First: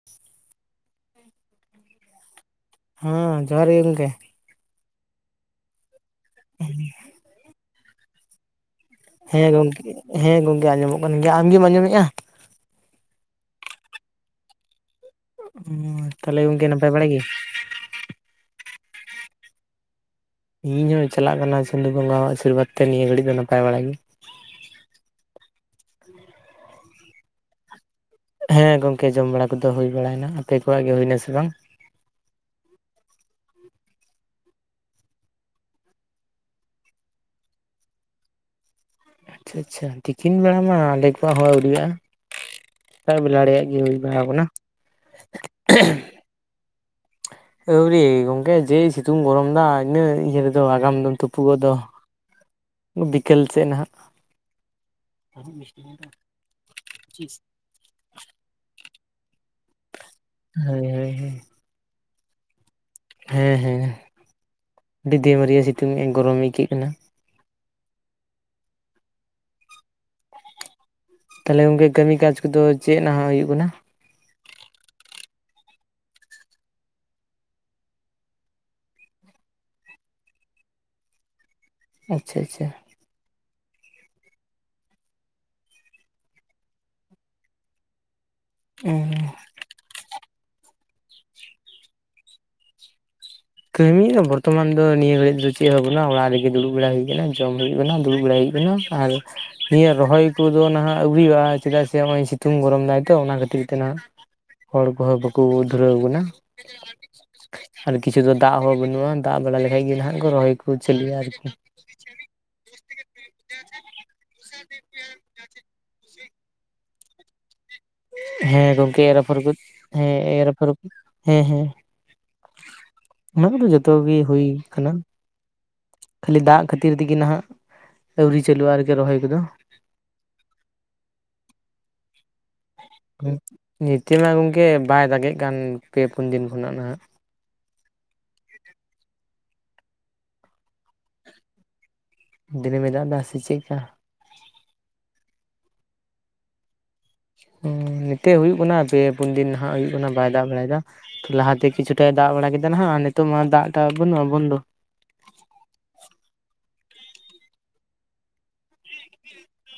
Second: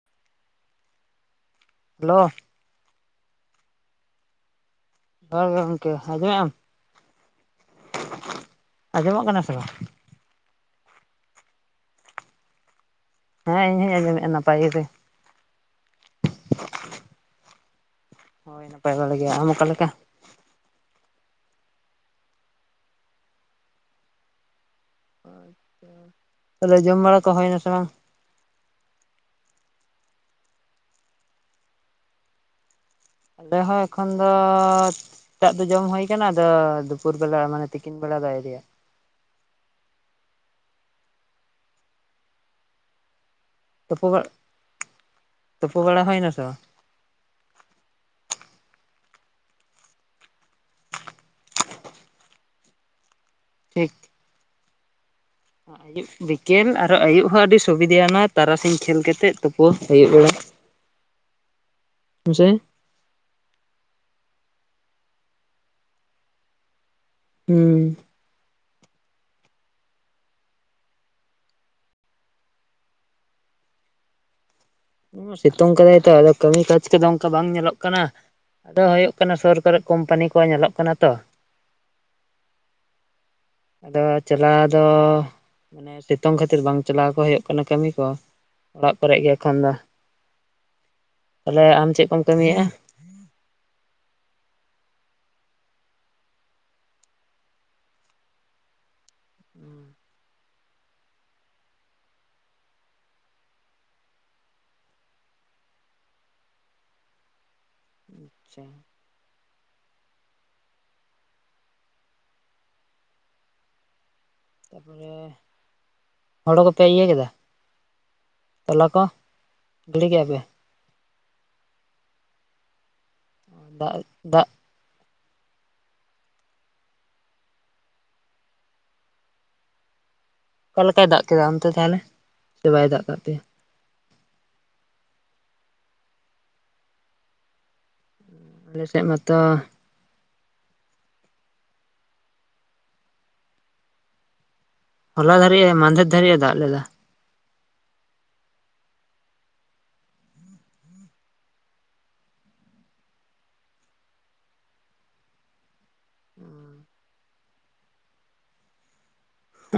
[inaudible] Hello ᱦᱮᱸ ᱡᱚᱦᱟᱨ ᱜᱮ ᱜᱚᱝᱠᱮ? ᱦᱚᱦᱟᱨ ᱜᱚᱝᱠᱮ ᱟᱡᱚᱢ ᱮᱜ ᱟᱢ? ᱟᱸᱡᱚᱢᱚᱜ ᱠᱟᱱᱟ ᱥᱮ ᱦᱮᱸ ᱵᱟᱝ ᱜᱚᱝᱠᱮᱜ ᱦᱮᱸ ᱜᱚᱝᱠᱮ ᱟᱸᱡᱚᱢᱚᱜ ᱠᱟᱱᱟ, ᱟᱢ ᱜᱮᱢ ᱟᱸᱡᱚᱢᱮᱜᱼᱟ? ᱦᱮᱸ ᱤᱧᱦᱩᱧ ᱟᱸᱡᱚᱢᱮᱜᱼᱟ ᱱᱟᱯᱟᱭ ᱜᱮᱪᱮ! ᱩᱸᱻᱭ ᱛᱟᱦᱮᱞᱮ ᱜᱚᱢᱠᱮ ᱱᱟᱯᱟᱭ ᱵᱟᱲᱟ ᱜᱮ? ᱦᱳᱭ ᱱᱟᱯᱟᱭ ᱵᱟᱲᱮ ᱜᱮ, ᱟᱸᱢ ᱚᱠᱟ ᱞᱮᱠᱟ? ᱤᱧ ᱦᱩᱸᱧ ᱪᱟᱞᱟᱜ ᱠᱟᱱᱟ ᱟᱹᱥᱩᱞᱤ ᱵᱟᱞᱟ ᱥᱚᱸᱜᱟᱛ ᱴᱷᱮᱸᱱ ᱱᱤᱭᱟᱹ ᱜᱷᱟᱹᱲᱤᱡ ᱫᱚ ᱱᱟᱯᱟᱭ ᱵᱟᱲᱟ ᱜᱮ᱾ ᱛ [inaudible] ᱛᱟᱦᱚᱞᱮ ᱡᱚᱢ ᱵᱟᱲᱟ ᱠᱚ ᱦᱳᱭ ᱮᱱᱟ ᱥᱮ ᱵᱟᱝ? ᱦᱮᱸ ᱜᱚᱝᱠᱮ ᱡᱚᱢ ᱵᱟᱲᱟ ᱠᱚᱫᱚ ᱦᱩᱭ ᱵᱟᱲᱟᱭᱮᱱᱟ, ᱟᱯᱮ ᱠᱚᱣᱟᱜ ᱜᱮ ᱦᱩᱭ ᱮᱱᱟ ᱥᱮ ᱵᱟᱝ? ᱟᱞᱮ ᱦᱚᱸ ᱮᱠᱷᱚᱱ ᱫᱚᱻᱯ ᱛᱟᱜ ᱫᱚ ᱡᱚᱢ ᱦᱩᱭ ᱠᱟᱱᱟ ᱟᱫᱚ ᱫᱩᱯᱩᱨ ᱫᱚᱞᱮ ᱢᱟᱱᱮ ᱛᱤᱠᱤᱱ ᱵᱮᱲᱟ ᱵᱟᱭ ᱤᱫᱤᱭᱟ ᱾ ᱪᱷᱟ ᱟᱪᱪᱷᱟ ᱛᱤᱠᱤᱱ ᱵᱮᱲᱟ ᱢᱟ ᱟᱞᱮ ᱠᱚᱣᱟᱜ ᱦᱚᱸ ᱟᱹᱣᱨᱤᱭᱟᱜ-ᱟ? ᱥᱮᱛᱟᱜ ᱵᱮᱞᱟ ᱲᱮᱜᱟᱜ- ᱜᱮ ᱦᱩᱭ ᱛᱩᱯᱩ ᱵᱟᱲᱟᱣ ᱠᱟᱱᱟ᱾ [inaudible] ᱦᱮᱸᱱᱟᱥᱮ ᱵᱟᱝ? ᱟᱹᱣᱨᱤ ᱜᱮ ᱜᱚᱝᱠᱮ ᱡᱟᱹᱭ ᱥᱤᱛᱩᱝ ᱜᱚᱲᱚᱢ ᱮᱫᱟ ᱤᱱᱟᱹ ᱤᱭᱟᱹ ᱫᱚ ᱟᱜᱟᱢ ᱫᱚᱢ ᱛᱩᱯᱩ ᱜᱚᱫᱚ ᱾ [inaudible] ᱵᱤᱠᱮᱞ ᱥᱮᱫ ᱱᱟᱦᱟᱸᱜ ᱾ ᱦᱟᱸᱜ ᱟᱹᱭᱩᱵ ᱵᱤᱠᱮᱞ ᱟᱨ ᱟᱹᱭᱩᱜ ᱦᱚᱸ ᱟᱹᱰᱤ ᱥᱩᱵᱤᱫᱮᱭᱮᱱᱟ ᱛᱟᱨᱟᱥᱤᱧ ᱠᱷᱮᱞ ᱠᱮᱛᱮᱫ ᱛᱩᱯᱚ, ᱟᱹᱭᱩᱵ ᱵᱮᱲᱟ᱾ ᱦᱳᱭ ᱦᱳᱭ ᱦᱳᱭ᱾ ᱡᱚᱻᱮᱱ ᱦᱮᱸ ᱦᱮᱸ ᱦᱮᱸ, ᱰᱤᱫᱤ ᱢᱤᱨᱤᱭᱟ ᱥᱤᱛᱩᱝ ᱮᱜ ᱟᱸᱧ, ᱜᱚᱨᱚᱢ ᱟᱹᱭᱠᱟᱹᱜ ᱠᱟᱱᱟ᱾ ᱦᱩᱸᱻ ᱾ ᱛᱟ ᱦᱚᱞᱮ ᱜᱚᱝᱠᱮ ᱠᱟᱹᱢᱤ ᱠᱟᱡᱽ ᱠᱚᱫᱚ ᱪᱮᱜ ᱱᱟᱦᱟᱜ ᱦᱩᱭᱩᱜ ᱠᱟᱱᱟ? ᱦᱩᱸᱻ ᱥᱤᱛᱩᱝ ᱠᱟᱫᱟᱭ ᱛᱚ ᱟᱫᱚ ᱠᱟᱹᱢᱤ ᱠᱟᱡᱽ ᱠᱚᱫᱚ ᱚᱱᱠᱟ ᱵᱟᱝ ᱧᱮᱞᱚᱜ ᱠᱟᱱᱟ, ᱟᱫᱚ ᱦᱩᱭᱩᱜ ᱠᱟᱱᱟ ᱥᱩᱨ ᱠᱚᱨᱮᱫ ᱠᱳᱢᱯᱟᱱᱤ ᱠᱚ ᱧᱮᱞᱚᱜ ᱠᱟᱱᱟ ᱛᱚ᱾ ᱟᱪᱪᱷᱟ ᱟᱪᱪᱷᱟ᱾ ᱟᱫᱚ ᱪᱟᱞᱟᱣ ᱫᱚ ᱢᱟᱱᱮ ᱥᱤᱛᱩᱝ ᱠᱷᱟᱹᱛᱤᱨ ᱵᱟᱝ ᱪᱟᱞᱟᱣ ᱠᱚ ᱦᱩᱭᱩᱜ ᱠᱟᱱᱟ ᱠᱟᱹᱢᱤ ᱠᱚ, ᱚᱲᱟᱜ ᱠᱚᱨᱮᱜ ᱜᱮ ᱮᱠᱷᱚᱱ ᱫᱚ᱾ ᱛᱟᱞᱦᱮ ᱟᱢ ᱪᱮᱫ ᱠᱚᱢ ᱠᱟᱹᱢᱤᱭᱮᱜᱼᱟ? ᱠᱟᱹᱢᱤ ᱫᱚ ᱵᱚᱨᱛᱚᱢᱟᱱ ᱫᱚ ᱱᱤᱭᱟᱹ ᱜᱷᱟᱹᱲᱤᱡ ᱫᱚ ᱪᱮᱫ ᱦᱚᱸ ᱵᱚᱱᱩᱜ-ᱟ, ᱚᱲᱟᱜ ᱨᱮ ᱜᱮ ᱫᱩᱲᱩᱵ ᱵᱟᱲᱟ ᱦᱩᱭ ᱟᱠᱟᱱᱟ ᱡᱚᱢ ᱦᱩᱭᱩᱜ ᱠᱟᱱᱟ ᱫᱩᱲᱩ ᱵᱟᱲᱟ ᱦᱩᱭᱩᱜ ᱠᱟᱱᱟ ᱟᱨ ᱱᱤᱭᱟᱹ ᱨᱚᱦᱚᱭ ᱠᱩᱫᱚ ᱱᱟᱦᱟᱜ ᱟᱹᱣᱨᱤ ᱦᱩᱭᱩᱜᱼᱟ, ᱪᱮᱫᱟᱜ ᱥᱮ ᱱᱚᱜ-ᱚᱭ ᱥᱤᱛᱩᱝ ᱜᱚᱨᱚᱢ ᱫᱟᱭ ᱛᱚ ᱚᱱᱟ ᱠᱷᱟᱹᱛᱤᱨ ᱛᱮ ᱱᱟᱦᱟᱜ ᱦᱚᱲ ᱠᱚᱦᱚᱸ ᱵᱟᱠᱩ ᱩᱫᱷᱨᱟᱣ ᱵᱚᱱᱟ, ᱠᱤᱪᱷᱩ ᱫᱚ ᱫᱟᱜ ᱦᱚᱸ ᱵᱟᱹᱱᱩᱜᱼᱟ ᱫᱟᱜ ᱵᱟᱲᱟ ᱞᱮᱠᱷᱟᱡ ᱜᱮ ᱱᱟᱦᱟᱜ ᱠᱚ ᱨᱚᱦᱚᱭ ᱠᱚ ᱪᱟᱹᱞᱩᱭᱟ ᱟᱨᱠᱤ [inaudible] ᱛᱟᱦᱚᱞᱮ ᱦᱳᱲᱳ ᱠᱚᱯᱮ ᱤᱭᱟᱹ ᱠᱮᱫᱟ? ᱦᱮᱸ ᱛᱚᱞᱟ ᱜᱚᱝᱠᱮ ᱠᱚ ᱮᱨ ᱟᱯᱷᱚᱨ ᱠᱩᱫ ᱜᱤᱲᱤ ᱦᱮᱸ ᱠᱮᱫᱼᱟ ᱯᱮ ᱮᱨ ᱟᱯᱷᱩᱨ ᱠᱩ, ᱦᱮᱸ ᱦᱮᱸ, ᱚᱱᱟ ᱠᱚᱫᱚ ᱡᱚᱛᱚ ᱫᱟᱜ ᱜᱮ ᱦᱩᱭ ᱫᱟᱜ ᱠᱟᱱᱟ, ᱠᱷᱟᱹᱞᱤ ᱫᱟᱜ ᱠᱷᱟᱹᱛᱤᱨ ᱛᱮᱜᱮ ᱱᱟᱦᱟᱜ ᱟᱹᱣᱨᱤ ᱪᱟᱹᱞᱩᱜᱼᱟ ᱟᱨᱠᱤ ᱨᱚᱦᱚᱭ ᱠᱚᱫᱚ᱾ ᱚᱠᱟ ᱞᱮᱠᱟᱭ ᱫᱟᱜ ᱠᱮᱫᱟ ᱚᱱᱛᱮ ᱛᱟᱦᱚᱞᱮ, ᱥᱮ ᱵᱟᱭ ᱫᱟᱜ ᱠᱟᱜ ᱯᱮᱭᱟ? ᱱᱤᱛᱟᱹᱜ ᱢᱟ ᱜᱚᱝᱠᱮ ᱵᱟᱭ ᱫᱟᱜᱮᱜ ᱠᱟᱱ ᱯᱮ ᱯᱩᱱ ᱫᱤᱱ ᱠᱷᱚᱱᱟᱜ ᱱᱟᱦᱟᱜ᱾ ᱟᱞᱮ ᱥᱮᱫ ᱢᱟᱛᱚ ᱫᱤᱱᱟᱹᱢᱮ ᱫᱟᱜ ᱫᱟ ᱥᱮ ᱪᱮᱫᱠᱟ? ᱦᱚᱞᱟ ᱫᱷᱟᱨᱮᱤᱡ ᱮ ᱢᱟᱫᱷᱮᱨ ᱫᱷᱟᱨᱤᱡ ᱮ ᱫᱟᱜ ᱞᱮᱫᱟ᱾ ᱦᱩᱸ, ᱱᱮᱛᱮ ᱦᱳᱭᱳᱜ ᱠᱟᱱᱟ ᱯᱮ ᱯᱩᱱ ᱫᱤᱱ ᱱᱟᱦᱟᱜ ᱦᱩᱭᱩᱜ ᱠᱟᱱᱟ ᱵᱟᱭ ᱫᱟᱜ ᱵᱟᱲᱟᱭ ᱮᱫᱟ, ᱞᱟᱦᱟᱛᱮ ᱠᱤᱪᱷᱩᱴᱟᱭ ᱫᱟᱜ ᱵᱟᱲᱟ ᱠᱮᱫᱟ ᱱᱟᱦᱟᱜ ᱱᱤᱛᱚᱜ ᱢᱟ ᱫᱟᱜ ᱴᱟᱜ ᱵᱟᱹᱱᱩᱜᱼᱟ ᱵᱚᱱᱫᱚ᱾ ᱦᱩᱸᱻ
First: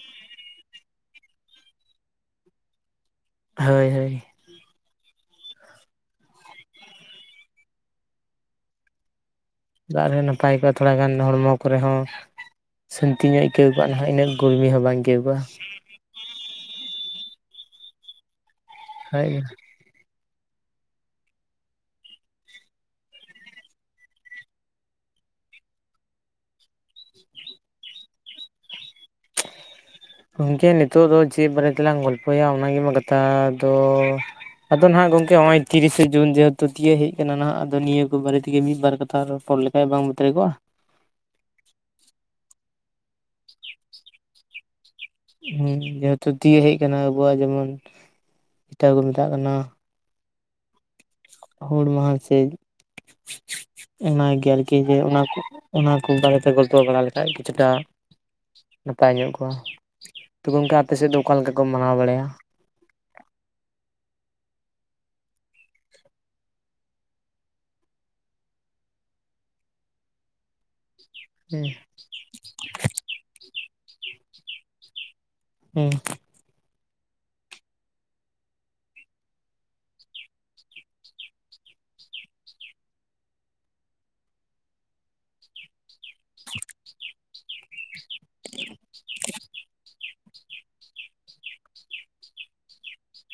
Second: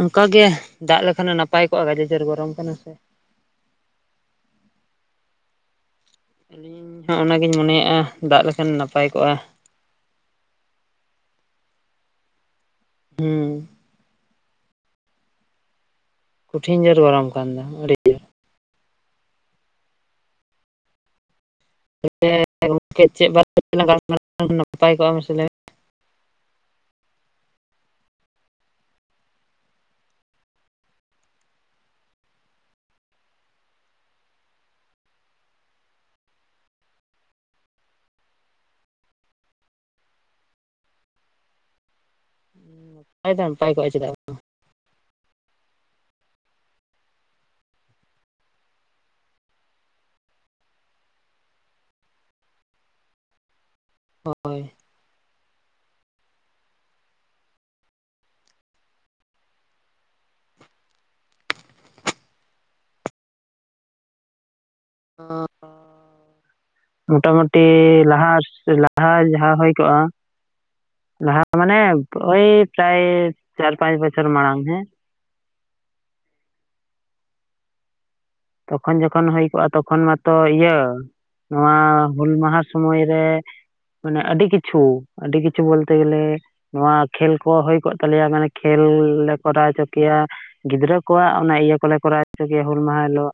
ᱚᱱᱠᱟ ᱜᱮ, ᱫᱟᱜ ᱞᱮᱠᱷᱟᱱ ᱱᱟᱯᱟᱭ ᱠᱚᱜᱼᱟ ᱜᱟᱡᱮ ᱡᱚᱨ ᱜᱚᱨᱚᱢ ᱠᱟᱱᱟ ᱥᱮ᱾ ᱦᱳᱭ ᱦᱳᱭ᱾ ᱟᱹᱞᱤᱧ ᱦᱚᱸ ᱚᱱᱟᱜᱤᱧ ᱢᱚᱱᱮᱭᱮᱜᱼᱟ ᱫᱟᱜ ᱞᱮᱠᱷᱟᱱ ᱱᱟᱯᱟᱭ ᱠᱚᱜᱼᱟ᱾ ᱫᱟᱜ ᱨᱮ ᱱᱟᱯᱟᱭ ᱠᱚᱜᱼᱟ ᱛᱷᱚᱲᱟ ᱜᱟᱱ ᱦᱚᱲᱢᱚ ᱠᱚᱨᱮ ᱦᱚᱸ ᱥᱟᱹᱱᱛᱤ ᱦᱩᱸ ᱧᱚᱜ ᱟᱹᱭᱠᱟᱹᱣ ᱠᱚᱜᱼᱟ ᱱᱟᱦᱟᱜ ᱤᱱᱟᱹᱜ ᱠᱚᱜᱮ ᱦᱚᱸ ᱵᱟᱝ ᱟᱹᱭᱠᱟᱹᱣ ᱠᱚᱜ-ᱟ᱾ ᱠᱚᱴᱷᱤᱱ ᱡᱳᱨ ᱜᱚᱨᱚᱢ ᱠᱟᱱ ᱫᱚ ᱟᱹᱰᱤ ᱡᱳᱨ᱾ [unintelligible] [unintelligible] ᱜᱚᱝᱠᱮ ᱪᱮᱜ ᱵᱟᱨᱮ ᱛᱮ ᱞᱟᱝ ᱜᱟᱞᱢᱟᱨᱟᱣ ᱞᱮᱠᱷᱟᱡ ᱱᱟᱯᱟᱭ ᱠᱚᱜᱼᱟ ᱢᱟᱥᱮ ᱞᱟᱹᱭ ᱢᱮ? ᱜᱚᱝᱠᱮ ᱱᱤᱛᱚᱜ ᱫᱚ ᱪᱮᱫ ᱵᱟᱨᱮ ᱛᱮᱞᱟᱝ ᱜᱚᱞᱯᱚᱭᱟ ᱚᱱᱟ ᱜᱮ ᱢᱟ ᱠᱟᱛᱷᱟ ᱫᱚ᱾ ᱟᱫᱚ ᱱᱟᱦᱟᱜ ᱜᱚᱝᱠᱮ ᱱᱚᱜ-ᱚᱭ ᱛᱤᱨᱤᱥᱮ ᱡᱩᱱ ᱡᱮᱦᱮᱛᱩ ᱛᱤᱭᱟᱹᱜ ᱦᱮᱡ ᱠᱟᱱᱟ ᱱᱟᱦᱟᱜ ᱟᱫᱚ ᱱᱤᱭᱟᱹ ᱠᱚ ᱵᱟᱨᱮ ᱛᱮᱜᱮ ᱢᱤᱫ ᱵᱟᱨ ᱠᱟᱛᱷᱟ ᱨᱚᱯᱚᱲ ᱞᱮ ᱠᱷᱟᱡ ᱵᱟᱝ ᱵᱟᱛᱟᱨ ᱠᱚᱜᱼᱟ? ᱢᱮ ᱱᱟᱯᱟᱭ ᱫᱚ ᱱᱟᱯᱟᱭ ᱠᱚᱜ-ᱟ ᱪᱮᱫᱟᱜ ᱵᱟᱝ᱾ ᱦᱮᱸ ᱡᱮᱦᱮᱛᱩ ᱫᱤᱭᱮ ᱦᱮᱡ ᱠᱟᱱᱟ ᱟᱵᱚᱣᱟᱜ ᱡᱮᱢᱚᱱ, ᱡᱮᱴᱟ ᱠᱚ ᱢᱮᱛᱟᱜ ᱠᱟᱱᱟ ᱦᱩᱞ ᱢᱟᱦᱟ ᱥᱮ [inaudible] ᱚᱱᱟ ᱵᱟᱝ? ᱜᱮ ᱦᱳᱭ ᱟᱨᱠᱤ ᱡᱮ ᱚᱱᱟ ᱠᱚ ᱚᱱᱟ ᱠᱚ ᱵᱟᱨᱮᱛᱮ ᱜᱚᱞᱯᱚ ᱵᱟᱲᱟ ᱞᱮᱠᱷᱟᱡ ᱠᱤᱪᱷᱩᱴᱟ ᱱᱟᱯᱟᱭ ᱧᱚᱜ ᱠᱚ, ᱛᱚᱵᱮ ᱜᱚᱝᱠᱮ ᱟᱯᱮ ᱥᱮᱫ ᱫᱚ ᱚᱠᱟ ᱞᱮᱠᱟ ᱠᱚ ᱢᱟᱱᱟᱣ ᱵᱟᱲᱟᱭᱟ? ᱟᱸᱻ ᱢᱚᱴᱟ ᱢᱩᱴᱤ ᱞᱟᱦᱟ ᱞᱟᱦᱟ ᱡᱟᱦᱟᱸ ᱦᱳᱭ ᱠᱚᱜ-ᱟ, ᱞᱟᱦᱟ ᱦᱮᱸ ᱢᱟᱱᱮ ᱳᱭ ᱯᱨᱟᱭ ᱪᱟᱨ-ᱯᱟᱸᱪ ᱵᱚᱪᱷᱚᱨ ᱢᱟᱲᱟᱝ ᱦᱮᱸ᱾ ᱦᱩᱸ᱾ ᱛᱚᱠᱷᱚᱱ ᱡᱚᱠᱷᱚᱱ ᱦᱩᱭ ᱠᱚᱜ-ᱟ ᱛᱚᱠᱷᱚᱱ ᱢᱟᱛᱚ ᱤᱭᱟᱹ ᱱᱚᱣᱟ ᱦᱩᱞ ᱢᱟᱦᱟ ᱥᱚᱢᱚᱭ ᱨᱮ ᱢᱟᱱᱮ ᱟᱹᱰᱤ ᱠᱤᱪᱷᱩ, ᱟᱹᱰᱤ ᱠᱤᱪᱷᱩ ᱵᱚᱞᱛᱮ ᱜᱮᱞᱮ ᱱᱚᱣᱟ ᱠᱷᱮᱞ ᱠᱚ ᱦᱩᱭ ᱠᱚᱜ ᱛᱟᱞᱤᱭᱟ ᱢᱟᱱᱮ ᱠᱷᱮᱞ ᱞᱮ ᱠᱚᱨᱟᱣ ᱦᱚᱪᱚ ᱠᱮᱭᱟ, ᱜᱤᱫᱽᱨᱟᱹ ᱠᱚᱣᱟᱜ ᱚᱱᱟ ᱤᱭᱟᱹ ᱠᱚᱞᱮ ᱠᱚᱨᱟᱣ ᱦᱚᱪᱚ ᱠᱮᱭᱟ ᱦᱩᱞ ᱢᱟᱦᱟ ᱦᱤᱞᱳᱜ᱾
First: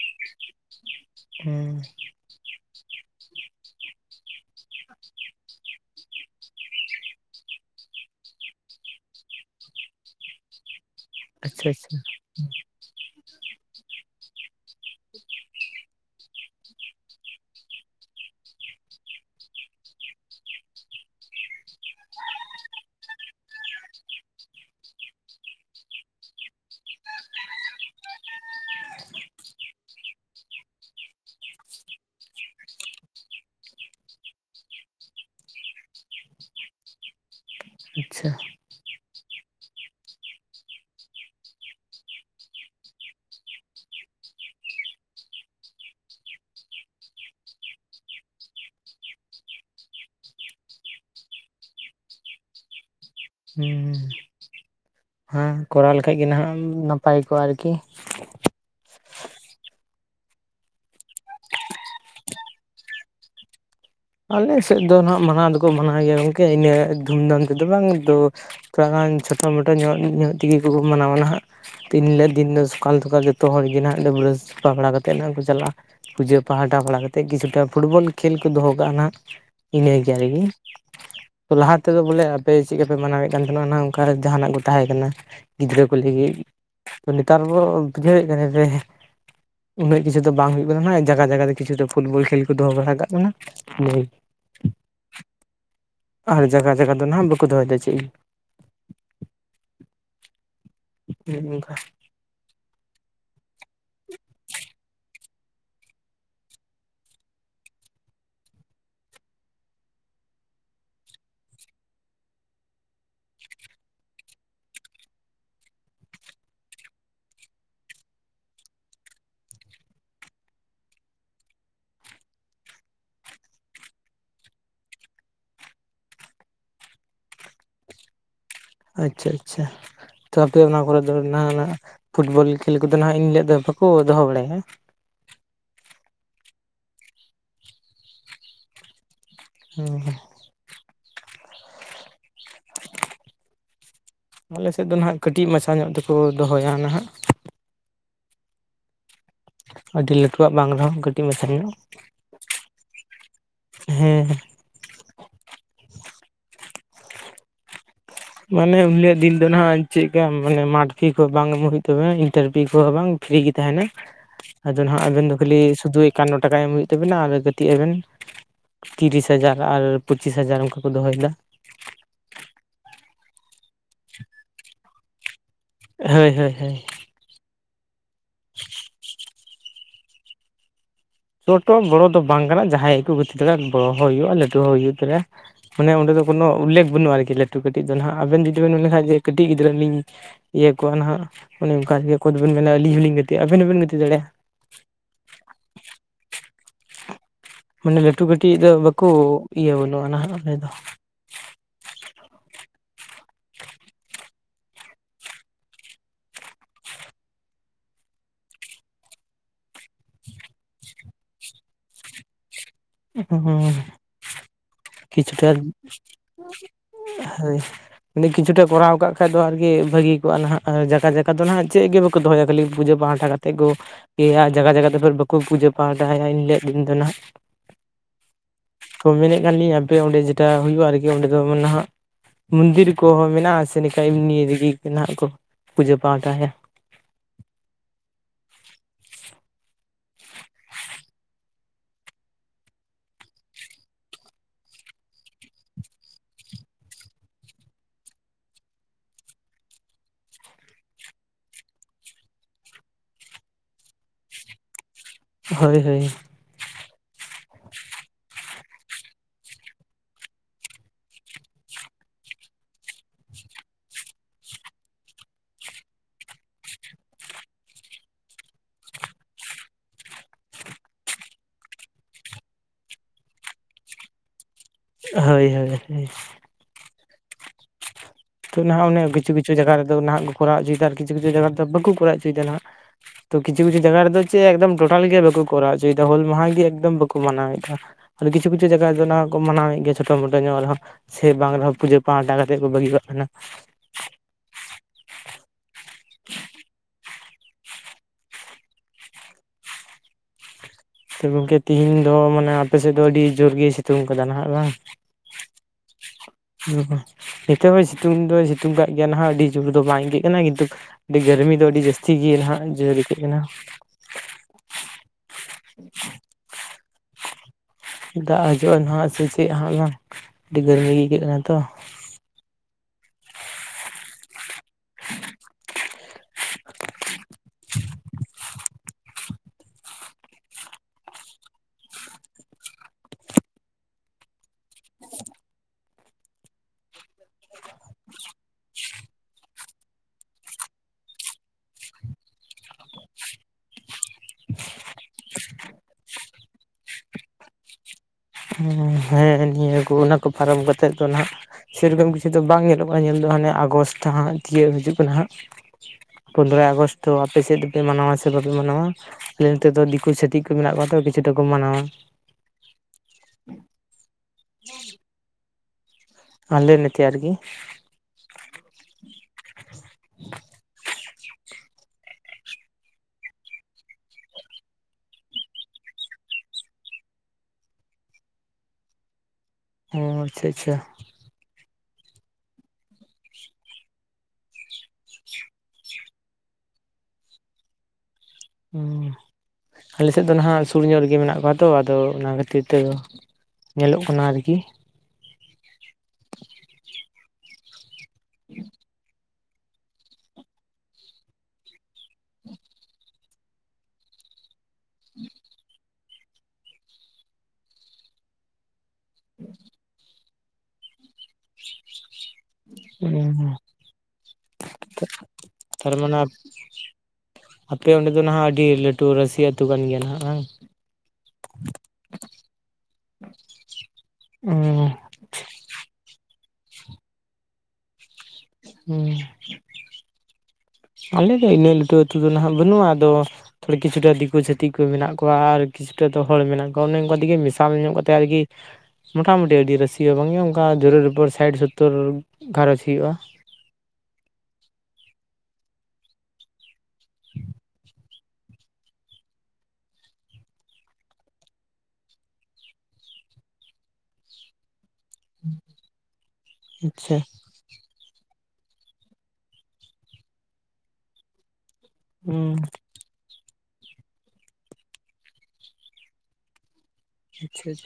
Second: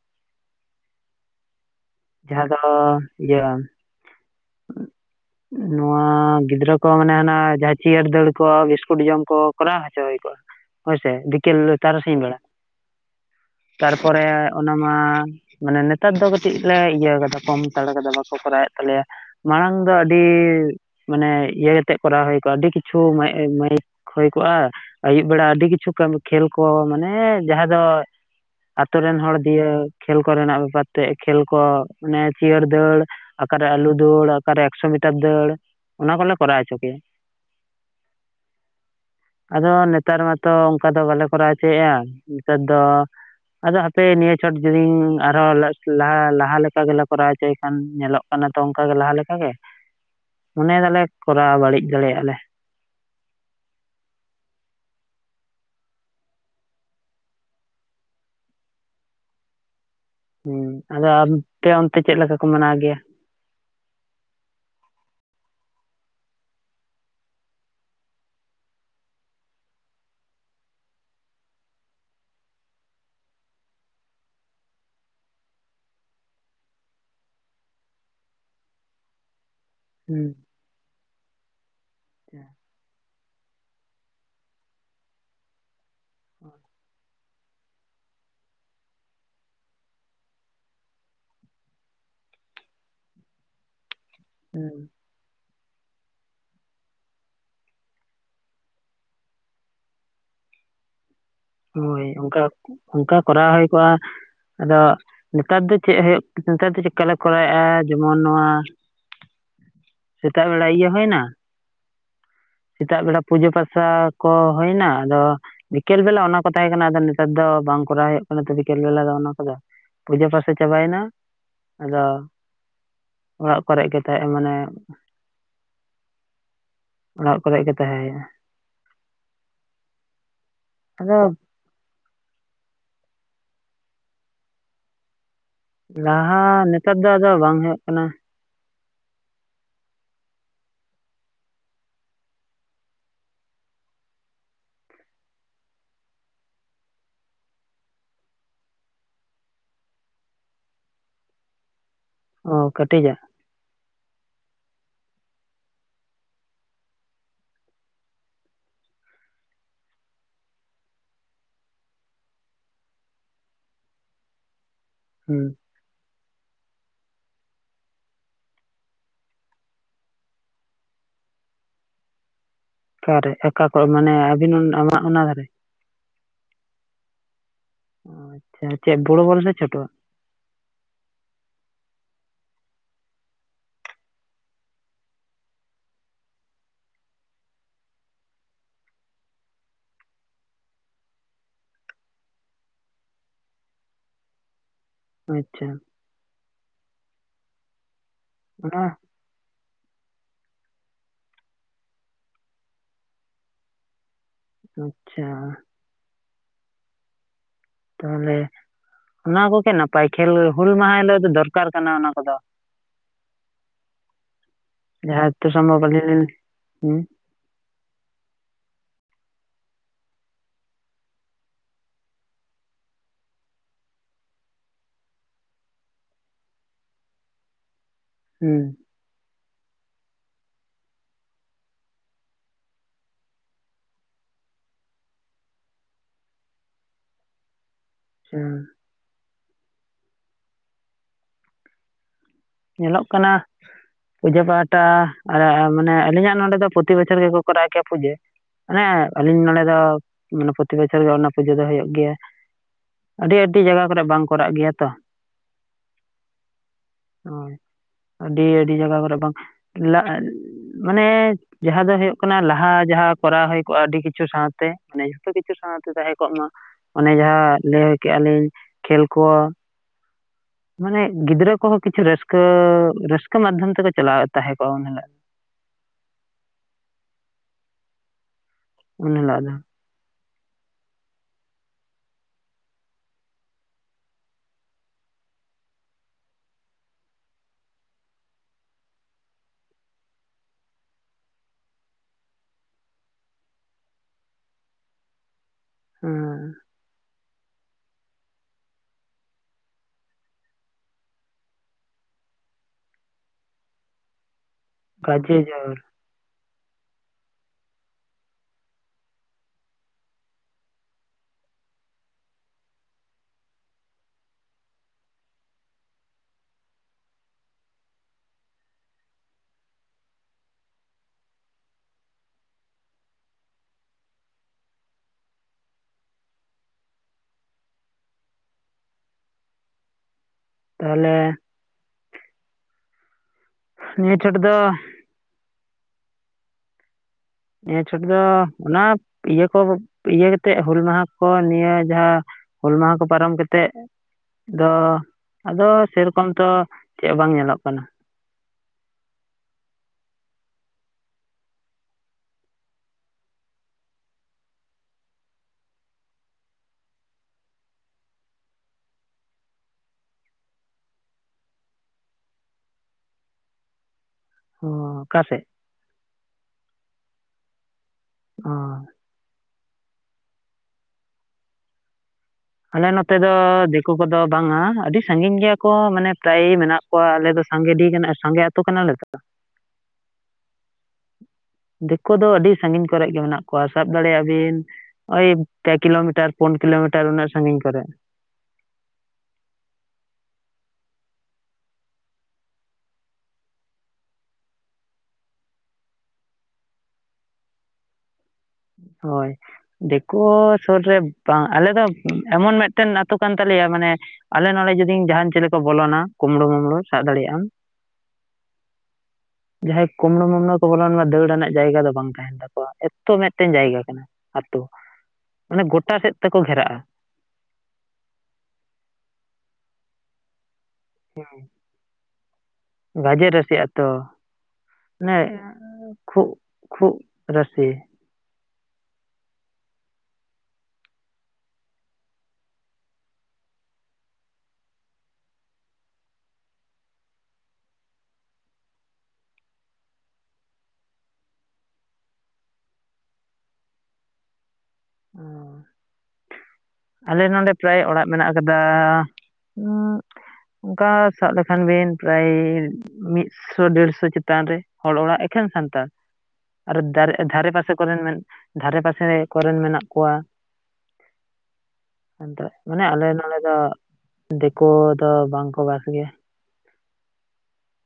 ᱦᱩᱸ᱾ ᱡᱟᱦᱟᱸ ᱫᱚ ᱤᱭᱟᱹ ᱱᱚᱣᱟ ᱜᱤᱫᱽᱨᱟᱹ ᱠᱚ ᱢᱟᱱᱮ ᱦᱟᱱᱟ ᱡᱟᱦᱟᱸ ᱪᱤᱭᱟᱹᱨ ᱫᱟᱹᱲ ᱠᱚ ᱵᱤᱥᱠᱩᱴ ᱡᱚᱢ ᱠᱚ ᱠᱚᱨᱟᱣ ᱦᱚᱪᱚ ᱦᱩᱭ ᱠᱚᱜ-ᱟ, ᱦᱳᱭ ᱥᱮ ᱵᱤᱠᱮᱞ ᱟᱪᱪᱷᱟ ᱟᱪᱪᱷᱟ ᱛᱟᱨᱟᱥᱤᱧ ᱵᱮᱲᱟ ᱛᱟᱨᱯᱚᱨᱮ ᱚᱱᱟ ᱢᱟ ᱢᱟᱱᱮ ᱱᱮᱛᱟᱨ ᱫᱚ ᱠᱟᱹᱴᱤᱡ ᱞᱮ ᱤᱭᱟᱹ ᱠᱟᱫᱟ ᱠᱚᱢ ᱦᱟᱛᱟᱲ ᱠᱟᱫᱟ ᱵᱟᱠᱚ ᱠᱚᱨᱟᱣ ᱮᱫ ᱛᱟᱞᱮᱭᱟ᱾ ᱢᱟᱲᱟᱝ ᱫᱚ ᱟᱹᱰᱤ ᱢᱟᱱᱮ ᱤᱭᱟᱹ ᱠᱟᱛᱮᱜ ᱠᱚᱨᱟᱣ ᱦᱩᱭ ᱠᱚᱜ-ᱟ ᱟᱹᱰᱤ ᱠᱤᱪᱷᱩ ᱢᱟᱹᱭ ᱢᱟᱹᱭᱤᱠ ᱦᱩᱭ ᱠᱚᱜ-ᱟ ᱟᱹᱭᱩᱵ ᱵᱮᱲᱟ ᱟᱹᱰᱤ ᱠᱤᱪᱷᱩ ᱠᱟᱹᱢ ᱠᱷᱮᱞ ᱠᱚ ᱢᱟᱱᱮ ᱡᱟᱦᱟᱸ ᱫᱚ ᱟᱛᱳ ᱨᱮᱱ ᱦᱚᱲ ᱫᱤᱭᱮ ᱠᱷᱮᱞ ᱠᱚᱨᱮᱱᱟᱜ ᱵᱮᱯᱟᱨ ᱛᱮ ᱠᱷᱮᱞ ᱠᱚ ᱚᱱᱮ ᱪᱤᱭᱟᱹᱨ ᱫᱟᱹᱲ ᱚᱠᱟᱨᱮ ᱟᱹᱞᱩ ᱫᱟᱹᱲ ᱚᱠᱟᱨᱮ ᱮᱠᱥᱚ ᱢᱤᱴᱟᱨ ᱫᱟᱹᱲ ᱚᱱᱟ ᱠᱚᱞᱮ ᱠᱚᱨᱟᱣ ᱦᱚᱪᱚ ᱠᱮᱭᱟ᱾ ᱟᱪᱪᱷᱟ᱾ ᱟᱫᱚ ᱱᱮᱛᱟᱨ ᱢᱟᱛᱚ ᱚᱱᱠᱟ ᱫᱚ ᱵᱟᱞᱮ ᱠᱚᱨᱟᱣ ᱦᱚᱪᱚᱭᱮᱫ-ᱟ, ᱱᱮᱛᱟᱨ ᱫᱚ ᱟᱫᱚ ᱟᱯᱮ ᱱᱤᱭᱟᱹ ᱪᱷᱚᱴ ᱡᱩᱫᱤᱧ ᱟᱨᱦᱚᱸ ᱞᱟᱦᱟ ᱞᱟᱦᱟ ᱞᱮᱠᱟ ᱜᱮᱞᱮ ᱠᱚᱨᱟᱣ ᱦᱚᱪᱚᱭ ᱠᱷᱟᱱ ᱧᱮᱞᱚᱜ ᱠᱟᱱᱟ ᱛᱚ ᱚᱱᱠᱟ ᱜᱮ ᱞᱟᱦᱟ ᱞᱮᱠᱟᱜᱮ᱾ ᱢᱚᱱᱮ ᱫᱟᱞᱮ ᱠᱚᱨᱟᱣ ᱵᱟᱹᱲᱤᱡ ᱫᱟᱲᱮᱭᱟᱜ-ᱟ ᱞᱮ᱾ ᱦᱩᱸᱻ ᱠᱚᱨᱟᱣ ᱞᱮᱠᱷᱟᱡ ᱜᱮ ᱱᱟᱦᱟᱜ ᱱᱟᱯᱟᱭ ᱠᱚᱜ-ᱟ ᱟᱨᱠᱤ᱾ ᱦᱮᱸ ᱟᱫᱚ ᱟᱯᱮ ᱚᱱᱛᱮ ᱪᱮᱫ ᱞᱮᱠᱟ ᱠᱚ ᱢᱟᱱᱟᱣ ᱜᱮᱭᱟ? ᱟᱞᱮ ᱥᱮᱫ ᱫᱚ ᱱᱟᱜ ᱢᱟᱱᱟᱣ ᱫᱚᱠᱚ ᱢᱟᱱᱟᱣ ᱜᱮᱭᱟ ᱜᱚᱢᱠᱮ ᱤᱱᱟᱹ ᱫᱷᱩᱢ-ᱫᱷᱟᱢ ᱛᱮᱫᱚ ᱵᱟᱝ ᱫᱚ ᱛᱷᱚᱲᱟ ᱜᱟᱱ ᱪᱷᱳᱴᱳ ᱢᱳᱴᱳ ᱧᱚᱜ ᱧᱚᱜ ᱛᱮᱜᱮ ᱠᱚ ᱢᱟᱱᱟᱣᱟ ᱱᱟᱦᱟᱜ᱾ ᱛᱤᱨᱞᱟᱹ ᱫᱤᱞᱞᱟᱹ ᱥᱚᱠᱟᱞ ᱥᱚᱠᱟᱞ ᱡᱷᱚᱛᱚ ᱦᱚᱲᱜᱮ ᱱᱟᱦᱟᱜ ᱰᱟᱹᱵᱨᱟᱹᱥ ᱥᱟᱯᱟ ᱵᱟᱲᱟ ᱠᱟᱛᱮᱫ ᱠᱚ ᱪᱟᱞᱟᱜ-ᱟ᱾ ᱯᱩᱡᱟᱹ ᱯᱟᱦᱴᱟ ᱯᱟᱲᱟ ᱠᱟᱛᱮᱫ ᱠᱤᱪᱷᱩᱴᱟ ᱯᱷᱩᱴᱵᱚᱞ ᱠᱷᱮᱞ ᱠᱚ ᱫᱚᱦᱚ ᱠᱟᱜ-ᱟ ᱱᱟᱦᱟᱸᱜ ᱤᱱᱟᱹᱜᱮ ᱦᱩᱸ ᱡᱟᱭ ᱜᱮ᱾ ᱞᱟᱦᱟ ᱛᱮᱫᱚ ᱵᱚᱞᱮ ᱟᱯᱮ ᱪᱮᱫᱠᱟᱯᱮ ᱢᱟᱱᱟᱣ ᱮᱫ ᱠᱟᱱ ᱛᱟᱦᱮᱱᱟ ᱚᱱᱟ ᱚᱱᱠᱟ ᱡᱟᱦᱟᱱᱟᱜ ᱠᱚ ᱛᱟᱦᱮᱸ ᱠᱟᱱᱟ ᱜᱤᱫᱽᱨᱟᱹ ᱠᱚ ᱞᱟᱹᱜᱤᱫ᱾ ᱛᱚ ᱱᱮᱛᱟᱨ ᱵᱚᱱ ᱵᱩᱡᱷᱟᱹᱣᱮᱫ ᱠᱟᱱᱟ ᱡᱮ ᱩᱱᱟᱹᱜ ᱠᱤᱪᱷᱩ ᱫᱚ ᱵᱟᱝ ᱦᱩᱭᱩᱜ ᱠᱟᱱᱟ ᱦᱟᱸᱜ ᱡᱟᱭ ᱡᱟᱭᱜᱟ ᱠᱤᱪᱷᱩ ᱯᱷᱩᱵᱚᱞ ᱠᱷᱮᱞ ᱠᱚ ᱫᱚᱦᱚ ᱵᱟᱲᱟ ᱠᱟᱜ ᱠᱟᱱᱟ᱾ [inaudible] [unintelligible] ᱟᱨ ᱡᱟᱜᱟ ᱡᱟᱜᱟ ᱫᱚ ᱱᱟᱦᱟᱜ ᱵᱟᱠᱚ ᱫᱚᱦᱚᱭᱮᱫᱟ ᱪᱮᱫ ᱦᱚᱸ᱾ ᱚᱱᱮ ᱚᱱᱠᱟ ᱦᱳᱭ ᱚᱱᱠᱟ ᱚᱱᱠᱟ ᱠᱚᱨᱟᱣ ᱦᱩᱭ ᱠᱚᱜ-ᱟ ᱟᱫᱚ ᱱᱮᱛᱟᱨ ᱫᱚ ᱪᱮᱫ ᱦᱩᱭᱩᱜ ᱱᱮᱛᱟᱨ ᱫᱚ ᱪᱮᱫᱠᱟᱞᱮ ᱠᱚᱨᱟᱣᱮᱫ-ᱟ ᱡᱮᱢᱚᱱ ᱱᱚᱣᱟ ᱥᱮᱛᱟᱜ ᱵᱮᱲᱟ ᱤᱭᱟᱹ ᱦᱩᱭᱮᱱᱟ ᱥᱮᱛᱟᱜ ᱵᱮᱲᱟ ᱯᱩᱡᱟᱹ ᱯᱟᱥᱟ ᱠᱚ ᱦᱩᱭᱱᱟ ᱟᱫᱚ ᱵᱤᱠᱮᱞ ᱵᱮᱞᱟ ᱚᱱᱟ ᱛᱟᱦᱮᱸ ᱠᱟᱱᱟ ᱟᱫᱚ ᱱᱮᱛᱟᱨ ᱫᱚ ᱵᱟᱝ ᱠᱚᱨᱟᱣ ᱦᱩᱭᱩᱜ ᱠᱟᱱᱟ ᱵᱤᱠᱮᱞ ᱵᱮᱞᱟ ᱫᱚ ᱚᱱᱟ ᱠᱚᱫᱚ, ᱯᱩᱡᱟᱹ ᱯᱟᱥᱮ ᱪᱟᱵᱟᱭᱮᱱᱟ ᱟᱫᱚ ᱚᱲᱟᱜ ᱠᱚᱨᱮ ᱜᱮ ᱛᱟᱦᱮᱜ ᱢᱟᱱᱮ ᱚᱲᱟᱜ ᱠᱚᱨᱮ ᱜᱮ ᱛᱟᱦᱮᱸ ᱦᱩᱭᱩᱜ-ᱟ᱾ ᱟᱪᱪᱷᱟ ᱟᱪᱪᱷᱟ ᱛᱟ ᱟᱯᱮ ᱚᱱᱟ ᱠᱚᱨᱮ ᱫᱚ ᱟᱫᱚ ᱱᱟᱣᱟᱱᱟᱜ ᱯᱷᱩᱴᱵᱚᱞ ᱠᱷᱮᱞ ᱠᱚᱫᱚ ᱱᱟᱦᱟᱜ ᱮᱱᱦᱤᱞᱳᱜ ᱫᱚ ᱵᱟᱠᱚ ᱫᱚᱦᱚ ᱵᱟᱲᱟᱭᱟ? ᱞᱟᱦᱟ ᱱᱮᱛᱟᱨ ᱫᱚ ᱟᱫᱚ ᱵᱟᱝ ᱦᱩᱭᱩᱜ ᱠᱟᱱᱟ᱾ ᱦᱩᱸᱻ ᱟᱞᱮ ᱥᱮᱫ ᱫᱚ ᱱᱟᱦᱟᱜ ᱠᱟᱹᱴᱤᱡ ᱢᱟᱪᱷᱟ ᱧᱚᱜ ᱛᱮᱠᱚ ᱫᱚᱦᱚᱭᱟ ᱱᱟᱦᱟᱜ᱾ ᱟᱹᱰᱤ ᱞᱟᱹᱴᱩᱣᱟᱜ ᱵᱟᱝ ᱨᱮᱦᱚᱸ ᱠᱟᱹᱴᱤᱡ ᱢᱟᱪᱷᱟ [unintelligible] ᱚ ᱠᱟᱹᱴᱤᱡᱟᱜ? ᱦᱮᱸᱻ ᱢᱟᱱᱮ ᱩᱱᱤᱞᱤᱭᱟᱜ ᱫᱤᱱ ᱫᱚ ᱦᱟᱜ ᱪᱮᱫ ᱞᱮᱠᱟ ᱢᱟᱱᱮ ᱢᱟᱴ ᱯᱷᱤ ᱠᱚᱚᱸ ᱵᱟᱝ ᱮᱢᱚᱜ ᱦᱩᱭᱩᱜ ᱛᱟᱵᱮᱱᱟ ᱤᱱᱴᱟᱨᱯᱷᱤ ᱠᱚᱦᱚᱸ ᱵᱟᱝ, ᱯᱷᱨᱤᱜ ᱜᱮ ᱛᱟᱦᱮᱱᱟ? ᱟᱫᱚ ᱱᱟᱦᱟᱜ ᱟᱵᱮᱱ ᱫᱚ ᱦᱩᱸ ᱠᱷᱟᱹᱞᱤ ᱥᱩᱫᱷᱩ ᱮᱠᱟᱱᱱᱚ ᱴᱟᱠᱟ ᱮᱢ ᱦᱩᱭᱩᱜ ᱛᱟᱵᱮᱱᱟ ᱜᱟᱛᱮᱜ ᱟᱵᱮᱱ ᱛᱤᱨᱤᱥ ᱦᱟᱡᱟᱨ ᱟᱨ ᱯᱚᱸᱪᱤᱥ ᱦᱟᱡᱟᱨ ᱚᱱᱠᱟ ᱠᱚ ᱫᱚᱦᱚᱭᱮᱫᱟ, ᱟᱠᱟ ᱨᱮ ᱟᱠᱟ ᱠᱚ ᱢᱟᱱᱮ ᱟᱵᱤᱱ ᱟᱢᱟᱜ ᱚᱱᱟ ᱫᱷᱟᱨᱮ? ᱦᱳᱭ ᱦᱳᱭ ᱦᱳᱭ ᱟᱪᱪᱷᱟ ᱪᱮᱫ ᱵᱚᱲᱚ ᱵᱚᱞ ᱥᱮ ᱪᱷᱳᱴᱳᱣᱟᱜ? ᱪᱚᱴᱚ ᱵᱚᱲᱚ ᱫᱚ ᱵᱟᱝ ᱠᱟᱱᱟ ᱡᱟᱦᱟᱸᱭ ᱜᱮᱠᱚ ᱜᱟᱛᱤ ᱫᱟᱲᱮᱜᱼᱟ ᱵᱚᱲᱚ ᱦᱚᱸ ᱦᱩᱭᱩᱜᱼᱟ ᱞᱟᱹᱴᱩ ᱦᱚᱸ ᱦᱩᱭᱩᱜ [unintelligible] ᱢᱟᱱᱮ ᱚᱸᱰᱮ ᱫᱚ ᱠᱚᱱᱚ ᱩᱞᱮᱠᱷ ᱵᱟᱹᱱᱩᱜᱼᱟ ᱟᱨᱠᱤ ᱞᱟᱹᱩ ᱠᱟᱹᱴᱤᱡ ᱫᱚ ᱱᱟᱦᱜ ᱟᱵᱮᱱ ᱡᱩᱫᱤ ᱵᱮᱱ ᱢᱚᱱᱮ ᱠᱷᱟ‌ᱡ ᱠᱟᱹᱴᱤᱡ ᱜᱤᱫᱽᱟᱹ ᱞᱤᱧ ᱤᱭᱟᱹ ᱠᱚᱣᱟ ᱱᱟᱦᱟᱜ ᱚᱱᱮ ᱚᱱᱠᱟ ᱜᱮ ᱚᱠᱚᱭ ᱫᱚᱵᱮᱱ ᱢᱮᱱᱟ ᱟᱹᱞᱤᱧ ᱦᱚᱞᱤᱧ ᱜᱟᱛᱮᱜᱼᱟ, ᱟᱵᱮᱱ ᱦᱚᱸ ᱵᱮᱱ ᱜᱟᱛᱮ ᱫᱟᱲᱮᱭᱟᱜᱼᱟ ᱾ ᱟᱪᱪᱷᱟ ᱢᱟᱱᱮ ᱞᱟᱹᱴᱩ ᱠᱟᱹᱴᱤᱡ ᱫᱚ ᱚᱱᱟ ᱵᱟᱠᱚ ᱤᱭᱟᱹ ᱵᱟᱹᱱᱩᱜᱼᱟ ᱱᱟᱦᱟᱜ ᱟᱞᱮ ᱫᱚ ᱾ ᱟᱪᱪᱷᱟ ᱛᱟᱦᱚᱞᱮ ᱚᱱᱟ ᱠᱚᱜᱮ ᱱᱟᱯᱟᱭ ᱠᱷᱮᱞ ᱦᱩᱞ ᱢᱟᱦᱟ ᱦᱤᱞᱳᱜ ᱫᱚ ᱫᱚᱨᱠᱟᱨ ᱠᱟᱱᱟ ᱚᱱᱟ ᱠᱚᱫᱚ ᱾ ᱦᱩᱸ ᱾ [inaudible] ᱡᱟᱦᱟᱸ ᱠᱤᱪᱷᱩ ᱛᱤᱥ ᱴᱟᱜ ᱥᱚᱢᱵᱷᱚᱵ ᱟᱹᱞᱤᱧ ᱞᱤᱧ ᱦᱩᱸ [inaudible] ᱦᱚᱭ ᱾ ᱠᱤᱪᱷᱩᱴᱟ ᱠᱚᱨᱟᱣ ᱠᱟᱜ ᱠᱷᱟᱡ ᱫᱚ ᱟᱨᱠᱤ ᱵᱷᱟᱹᱜᱤ ᱠᱚᱜᱼᱟ ᱱᱟᱦᱟᱜ ᱟᱨ ᱡᱟᱠᱟᱼ ᱡᱟᱠᱟ ᱫᱚ ᱱᱟᱦᱟᱜ ᱪᱮᱜ ᱜᱮ ᱵᱟᱠᱚ ᱫᱚᱦᱚᱭᱟ ᱠᱷᱟᱹᱞᱤ ᱯᱩᱡᱟᱹ ᱯᱟᱦᱴᱟ ᱛᱮᱠᱚ ᱤᱭᱟᱹᱭᱟ ᱡᱟᱭᱜᱟ ᱡᱟᱭᱜᱟ ᱛᱮᱫᱚ ᱵᱟᱠᱚ ᱯᱩᱡᱟᱹ ᱯᱟᱴ ᱫᱟᱲᱮᱭᱟᱜ-ᱟ ᱮᱱᱦᱤᱞᱳᱜ ᱫᱤᱱ ᱫᱚ ᱱᱟᱦᱟᱜ ᱾ ᱦᱩᱸ ᱛᱚ ᱢᱮᱱᱮᱫ ᱠᱟᱱ ᱞᱤᱧ ᱟᱯᱮ ᱚᱸᱰᱮ ᱡᱮᱴᱟ ᱦᱩᱭᱩᱜᱼᱟ ᱟᱨᱠᱤ ᱚᱸᱰᱮ ᱫᱚ ᱢᱟᱱᱮ ᱱᱟᱦᱟᱜᱼᱼ ᱢᱚᱱᱫᱤᱨ ᱠᱚ ᱢᱮᱱᱟᱜᱼᱟ ᱥᱮ ᱱᱮᱠᱟ ᱮᱢᱱᱤ ᱨᱮᱜᱮ ᱱᱟᱦᱟᱜ ᱠᱚ ᱯᱩᱡᱟᱹ ᱯᱟᱦᱴᱟᱭᱟ? ᱦᱩᱸ ᱧᱮᱞᱚᱜ ᱠᱟᱱᱟ ᱯᱩᱡᱟᱹ ᱯᱟᱦᱴᱟ ᱟᱨ ᱢᱟᱱᱮ ᱟᱹᱞᱤᱧᱟᱜ ᱱᱚᱰᱮ ᱫᱚ ᱯᱨᱚᱛᱤ ᱵᱚᱪᱷᱚᱨ ᱜᱮᱠᱚ ᱠᱚᱨᱟᱣ ᱜᱮᱭᱟ ᱯᱩᱡᱟᱹ ᱢᱟᱱᱮ ᱟᱹᱞᱤᱧ ᱱᱚᱰᱮ ᱫᱚ ᱢᱟᱱᱮ ᱯᱨᱚᱛᱤ ᱵᱚᱪᱷᱚᱨ ᱜᱮ ᱚᱱᱟ ᱯᱩᱡᱟᱹ ᱫᱚ ᱦᱩᱭᱩᱜ ᱜᱮᱭᱟ ᱾ ᱟᱹᱰᱤ ᱟᱹᱰᱤ ᱡᱟᱭᱜᱟ ᱠᱚᱨᱮ ᱵᱟᱝ ᱠᱚᱨᱟᱜ ᱜᱮᱭᱟ ᱛᱚ ᱾ ᱦᱳᱭ ᱦᱳᱭ ᱦᱳ ᱟᱹᱰᱤ ᱟᱹᱰᱤ ᱡᱟᱭᱜᱟ ᱠᱚᱨᱮ ᱵᱟᱝ‌ ᱞᱟ ᱢᱟᱱᱮ ᱡᱟᱦᱟᱸ ᱫᱚ ᱦᱳᱭᱳᱜ ᱠᱟᱱᱟ ᱞᱟᱦᱟ ᱡᱟᱦᱟᱸ ᱠᱚᱨᱟᱣ ᱦᱩᱭ ᱠᱚᱜᱼᱟ ᱟᱹᱰᱤ ᱠᱤᱪᱷᱩ ᱥᱟᱶᱛᱮ ᱢᱟᱱᱮ ᱡᱷᱚᱛᱚ ᱠᱤᱪᱷᱩ ᱥᱟᱶᱛᱮ ᱛᱟᱦᱮᱸ ᱠᱚᱜ ᱢᱟ ᱾ ᱚᱱᱮ ᱡᱟᱦᱟᱸ ᱞᱟᱹᱭ ᱦᱩᱭ ᱠᱮᱜᱼᱟ ᱞᱤᱧ ᱠᱷᱮᱞ ᱠᱚ, ᱢᱟᱱᱮ ᱜᱤᱫᱽᱨᱟᱹ ᱠᱚ ᱠᱤᱪᱷᱩ ᱨᱟᱹᱥᱠᱟᱹ - ᱨᱟᱹᱥᱠᱟᱹ ᱢᱟᱫᱽᱫᱷᱚᱢ ᱛᱮᱠᱚ ᱪᱟᱞᱟᱣᱮᱫ ᱛᱟᱦᱮᱸ ᱠᱚᱜᱼᱟ ᱩᱱ ᱦᱤᱞᱳᱜ ᱾ ᱦᱳᱭ ᱦᱳᱭ ᱦᱳᱭ ᱛᱳ ᱱᱟᱦᱟᱜ ᱚᱱᱮ ᱩᱱ ᱠᱤᱪᱷᱩ ᱦᱤᱞᱳᱜ ᱠᱤᱪᱩ ᱫᱚ ᱡᱟᱜᱟ ᱨᱮᱫᱚ ᱱᱟᱦᱟᱜ ᱠᱚᱨᱟᱣ ᱦᱚᱪᱮᱫᱟ ᱠᱤᱪᱷᱩᱤᱪᱷᱩ ᱡᱟᱜᱟ ᱨᱮᱫᱚ ᱵᱟᱠᱩ ᱠᱚᱨᱟᱣ ᱦᱚᱪᱚᱭᱟᱦᱟᱜ᱾ ᱛᱚ ᱠᱤᱪᱷᱩ ᱠᱤᱪᱷᱩ ᱡᱟᱜᱟ ᱨᱮᱫᱚ ᱪᱮ ᱮᱠ ᱫᱚᱢ ᱴᱳᱴᱟᱞ ᱜᱮ ᱵᱟᱠᱚ ᱠᱚᱨᱟᱣ ᱦᱚᱪᱚᱭᱮᱫᱟ ᱦᱩᱞ ᱢᱟᱦᱟ ᱜᱮ ᱮᱠᱫᱚᱢ ᱵᱟᱠᱚ ᱢᱟᱱᱟᱣᱮᱫᱟ ᱾ ᱟᱨ ᱠᱤᱪᱷᱩ ᱠᱤᱪᱷᱩ ᱡᱟᱭᱜᱟ ᱫᱚ ᱱᱟᱦᱟᱜ ᱠᱚ ᱢᱟᱱᱟᱣᱮᱫ ᱜᱮᱭᱟ ᱪᱷᱚᱴᱳ ᱢᱳᱴᱳ ᱧᱚᱜ ᱨᱮ ᱦᱚᱸ, ᱥᱮ ᱵᱟᱝ ᱨᱮᱦᱚᱸ ᱯᱩᱡᱟᱹ ᱯᱟᱦᱴᱟ ᱠᱟᱛᱮᱫ ᱠᱚ ᱵᱟᱹᱜᱤ ᱠᱟᱜ ᱠᱟᱱᱟ ᱾ ᱦᱩᱸ ᱛᱚ ᱜᱚᱝᱠᱮ ᱛᱤᱦᱤᱧ ᱫᱚ ᱢᱟᱱᱮ ᱟᱯᱮ ᱥᱮᱫ ᱫᱚ ᱟᱹᱰᱤ ᱡᱳᱨ ᱜᱮᱭ ᱥᱤᱛᱩᱝ ᱠᱟᱫᱟ ᱱᱟᱦᱟᱜ ᱵᱟᱝ? ᱜᱟᱡᱮ ᱡᱳᱨ ᱾ ᱦᱩ ᱱᱤᱛᱳᱜ ᱦᱚᱸ ᱥᱤᱛᱩᱝ ᱫᱚ ᱥᱤᱛᱩᱝ ᱠᱟᱜ ᱜᱮᱭᱟ ᱱᱟᱦᱟᱜ ᱟᱹᱰᱤ ᱡᱳᱨ ᱫᱚ ᱵᱟᱝᱜᱮ [unintelligible] ᱟᱹᱰᱤ ᱜᱟᱨᱢᱤ ᱫᱚ ᱟᱹᱰᱤ ᱡᱟᱹᱥᱛᱤ ᱜᱮ ᱱᱟᱦᱟᱜ ᱡᱳᱨ ᱟᱹᱭᱠᱟᱹᱜ ᱠᱟᱱᱟ ᱾ ᱫᱟᱜ ᱦᱤᱡᱩᱜᱼᱟ ᱱᱟᱦᱟᱜ ᱥᱮ ᱪᱮᱫ ᱦᱟᱜ ᱵᱟᱝ ᱟᱹᱰᱤ ᱜᱟᱨᱢᱤ ᱜᱮ ᱟᱹᱭᱠᱟᱹᱜ ᱠᱟᱱᱟ ᱛᱚ ᱾ ᱛᱟᱦᱚᱞᱮ ᱱᱤᱭᱟᱹ ᱪᱷᱚᱴ ᱫᱚ ᱱᱤᱭᱟᱹ ᱪᱷᱚᱴ ᱫᱚ ᱚᱱᱟ ᱤᱭᱟᱹ ᱠᱚ ᱤᱭᱟᱹ ᱠᱟᱛᱮᱫ ᱦᱩᱞ ᱢᱟᱦᱟ ᱠᱚ ᱱᱤᱭᱟᱹ ᱡᱟᱦᱟᱸ ᱦᱩᱞ ᱢᱟᱦᱟ ᱠᱚ ᱯᱟᱨᱚᱢ ᱠᱟᱛᱮ ᱟᱫᱚ ᱟᱫᱚ ᱥᱮᱨᱚᱠᱚᱢ ᱛᱚ ᱪᱮᱫ ᱦᱚᱸ ᱵᱟᱝ ᱧᱮᱞᱚᱜ ᱠᱟᱱᱟ ᱾ ᱦᱮᱸ ᱱᱤᱭᱟᱹ ᱠᱚ ᱚᱱᱟᱠᱚ ᱯᱟᱨᱚᱢ ᱠᱟᱛᱮᱫ ᱫᱚ ᱱᱟᱦᱟᱜ ᱥᱮᱨᱚᱠᱚᱢ ᱵᱮᱥᱤ ᱫᱚ ᱵᱟᱝ ᱧᱮᱞᱚᱜᱚᱜ-ᱟ ᱧᱮᱞ ᱫᱚ ᱦᱟᱱᱮ ᱟᱜᱚᱥᱴ ᱦᱟᱸᱜ ᱛᱤᱭᱟᱹᱜ ᱦᱤᱡᱩᱜ ᱠᱟᱱᱟ ᱦᱟᱸᱜ ᱾ ᱯᱚᱸᱫᱽᱨᱚᱭ ᱟᱜᱚᱥᱴ ᱫᱚ ᱟᱯᱮ ᱥᱮᱫ ᱫᱚᱯᱮ ᱢᱟᱱᱟᱣᱟ ᱥᱮ ᱵᱟᱯᱮ ᱢᱟᱱᱟᱣᱟ? ᱟᱞᱮ ᱱᱚᱛᱮ ᱫᱚ ᱫᱤᱠᱩ ᱪᱷᱟᱹᱛᱤᱠ ᱠᱚ ᱢᱮᱱᱟᱜ ᱠᱚᱣᱟ ᱛᱚ ᱠᱤᱪᱷᱩᱴᱟ ᱠᱚ ᱢᱟᱱᱟᱣᱟ ᱾ [inaudible] ᱚ ᱚᱠᱟᱥᱮᱜ? ᱟᱞᱮ ᱱᱮᱚᱮ ᱟᱨᱜᱤ ᱾ [unintelligible] ᱟᱞᱮ ᱱᱚᱛᱮ ᱫᱚ ᱫᱤᱠᱳ ᱠᱚᱫᱚ ᱵᱟᱝᱟ ᱟᱹᱰᱤ ᱥᱟᱺᱜᱤᱧ ᱜᱮᱭᱟ ᱠᱚ ᱢᱟᱱᱮ ᱯᱨᱟᱭ ᱢᱮᱱᱟᱜ ᱠᱚᱣᱟ ᱟᱞᱮ ᱫᱚ ᱥᱟᱝᱜᱮᱰᱤ ᱠᱟᱱᱟ ᱥᱟᱝᱜᱮ ᱟᱹᱛᱩ ᱠᱟᱱᱟᱞᱮ ᱛᱚ ᱾ ᱚ ᱟᱪᱪᱷᱟ ᱟᱪᱪᱷᱟ ᱫᱮᱠᱳ ᱫᱚ ᱟᱹᱰᱤ ᱥᱟᱺᱜᱤᱧ ᱠᱚᱨᱮ ᱜᱮ ᱢᱮᱱᱟᱜ ᱠᱚᱣᱟ ᱥᱟᱵ ᱫᱟᱲᱮᱭᱟᱜᱼᱟ ᱵᱤᱱᱼ ᱳᱭ ᱯᱮ ᱠᱤᱞᱳᱢᱤᱴᱟᱨ ᱯᱳᱱ ᱠᱤᱞᱳᱢᱤᱴᱟᱨ ᱩᱱᱟᱹᱜ ᱥᱟᱺᱜᱤᱧ ᱠᱚᱨᱮ᱾ ᱚ ᱟᱞᱮ ᱥᱮᱫ ᱫᱚ ᱱᱟᱦᱟᱜ ᱥᱩᱨ ᱧᱚᱜ ᱨᱮᱜᱮ ᱢᱮᱱᱟᱜ ᱠᱚᱣᱟ ᱛᱚ ᱟᱫᱚ ᱚᱱᱟ ᱠᱷᱟᱹᱛᱤᱨ ᱛᱮᱠᱚ ᱧᱮᱞᱚᱜ ᱠᱟᱱᱟ ᱟᱨᱠᱤ ᱦᱳᱭ ᱫᱤᱠᱳ ᱥᱳᱨ ᱨᱮ ᱵᱟᱝ ᱟᱞᱮ ᱫᱚ ᱮᱢᱚᱱ ᱢᱮᱫᱴᱮᱱ ᱟ ᱟᱛᱳ ᱠᱟᱱ ᱛᱟᱞᱮᱭᱟ ᱢᱟᱱᱮ ᱟᱞᱮ ᱱᱚᱸᱰᱮ ᱡᱩᱫᱤ ᱡᱟᱦᱟᱱ ᱪᱮᱞᱮᱠᱟ ᱠᱚ ᱵᱚᱞᱚᱱᱟ ᱠᱳᱢᱵᱽᱲᱳ ᱢᱳᱢᱵᱽᱲᱳ ᱥᱟᱵ ᱫᱟᱲᱮᱭᱟᱜᱼᱟᱢ ᱡᱟᱦᱟᱸᱭ ᱠᱳᱢᱰᱽᱲᱳ ᱢᱳᱢᱵᱽᱲᱳ ᱠᱚ ᱵᱚᱞᱚᱱ ᱢᱟ ᱫᱟᱹᱲ ᱟᱱᱟᱜ ᱡᱟᱭᱜᱟ ᱫᱚ ᱵᱟᱝ ᱛᱟᱦᱮᱱ ᱛᱟᱠᱚᱣᱟ ᱮᱛᱚ ᱢᱮᱫ ᱢᱤᱫᱴᱮᱱ ᱡᱟᱭᱜᱟ ᱠᱟᱱᱟ ᱟᱛᱳ ᱢᱟᱱᱮ ᱜᱚᱴᱟ ᱥᱮᱫ ᱛᱟᱨᱢᱟᱱᱮ ᱛᱮᱠᱚ ᱜᱷᱮᱨᱟᱜᱼᱟ᱾ ᱟᱯᱮ ᱚᱸᱰᱮ ᱫᱚ ᱱᱟᱦᱟᱜ ᱟᱹᱰᱤ ᱞᱟᱹᱴᱩ ᱨᱟᱹᱥᱤ ᱟᱹᱛᱩ ᱠᱟᱱ ᱜᱮᱭᱟ ᱱᱟᱦᱟᱜ ᱵᱟᱝ? ᱦᱢ ᱜᱟᱡᱮ ᱨᱟᱹᱥᱤ ᱟᱛᱳ ᱢᱟᱱᱟ ᱠᱷᱩᱵ ᱠᱷᱩᱵ ᱨᱟᱹᱥᱤ ᱦᱢ ᱟᱞᱮ ᱫᱚ ᱤᱱᱟᱹᱜ ᱞᱟᱹᱴᱩ ᱟᱹᱛᱩ ᱫᱚ ᱱᱟᱦᱟᱜ ᱵᱟᱹᱱᱩᱜᱼᱟ ᱟᱫᱚ ᱛᱷᱚᱲᱤ ᱠᱤᱪᱷᱩᱴᱟ ᱫᱤᱠᱩ ᱪᱷᱟᱛᱤᱠ ᱠᱚ ᱢᱮᱱᱟᱜ ᱠᱚᱣᱟ ᱟᱨᱠᱤ [inaudible] ᱫᱚ ᱦᱚᱲ ᱢᱮᱱᱟᱜ ᱠᱚᱣᱟ ᱚᱱᱮ ᱚᱱᱠᱟ ᱛᱮᱜᱮ ᱢᱮᱥᱟᱞ ᱧᱚᱜ ᱠᱟᱛᱮᱫ ᱟᱨᱠᱤ ᱢᱚᱴᱟ-ᱢᱩᱴᱤ ᱟᱹᱰᱤ ᱨᱟᱹᱥᱤ ᱦᱚᱸ ᱵᱟᱝ ᱜᱮ ᱚᱱᱠᱟ ᱡᱳᱨᱮᱨ ᱩᱯᱚᱨ ᱥᱟᱤᱭᱴ ᱥᱳᱛᱛᱳᱨ ᱜᱷᱟᱨᱚᱸᱧᱡᱽ ᱦᱩᱭᱩᱜᱼᱟ [unintelligible] ᱟᱞᱮ ᱱᱚᱰᱮ ᱯᱨᱟᱭ ᱚᱲᱟᱜ ᱢᱮᱱᱟᱜ ᱟᱠᱟᱫᱟᱼ ᱚᱱᱠᱟ ᱥᱟᱵ ᱞᱮᱠᱷᱟᱱ ᱵᱤᱱ ᱯᱨᱟᱭ ᱢᱤᱫᱥᱚ ᱰᱮᱲᱥᱚ ᱪᱮᱛᱟᱱ ᱨᱮ ᱦᱚᱲ ᱚᱲᱟᱜ ᱮᱠᱷᱮᱱ ᱥᱟᱱᱛᱟᱲ ᱟᱨ ᱫᱟᱨᱮ ᱟᱪᱪᱷᱟ ᱫᱷᱟᱨᱮ ᱯᱟᱥᱮ ᱠᱚᱨᱮᱱ ᱢᱮᱱ ᱫᱷᱟᱨᱮ ᱯᱟᱥᱮ ᱨᱮ ᱠᱚᱨᱮᱱ ᱢᱮᱱᱟᱜᱼ ᱠᱚᱣᱟ ᱟᱫᱚ ᱦᱩᱸ ᱢᱟᱱᱮ ᱟᱞᱮ ᱱᱚᱲᱮ ᱫᱚ ᱫᱮᱠᱳ ᱫᱚ ᱵᱟᱝᱠᱚ ᱵᱟᱥ ᱜᱮᱭᱟ᱾ ᱟᱪᱪᱷᱟ ᱟᱪᱪᱷᱟ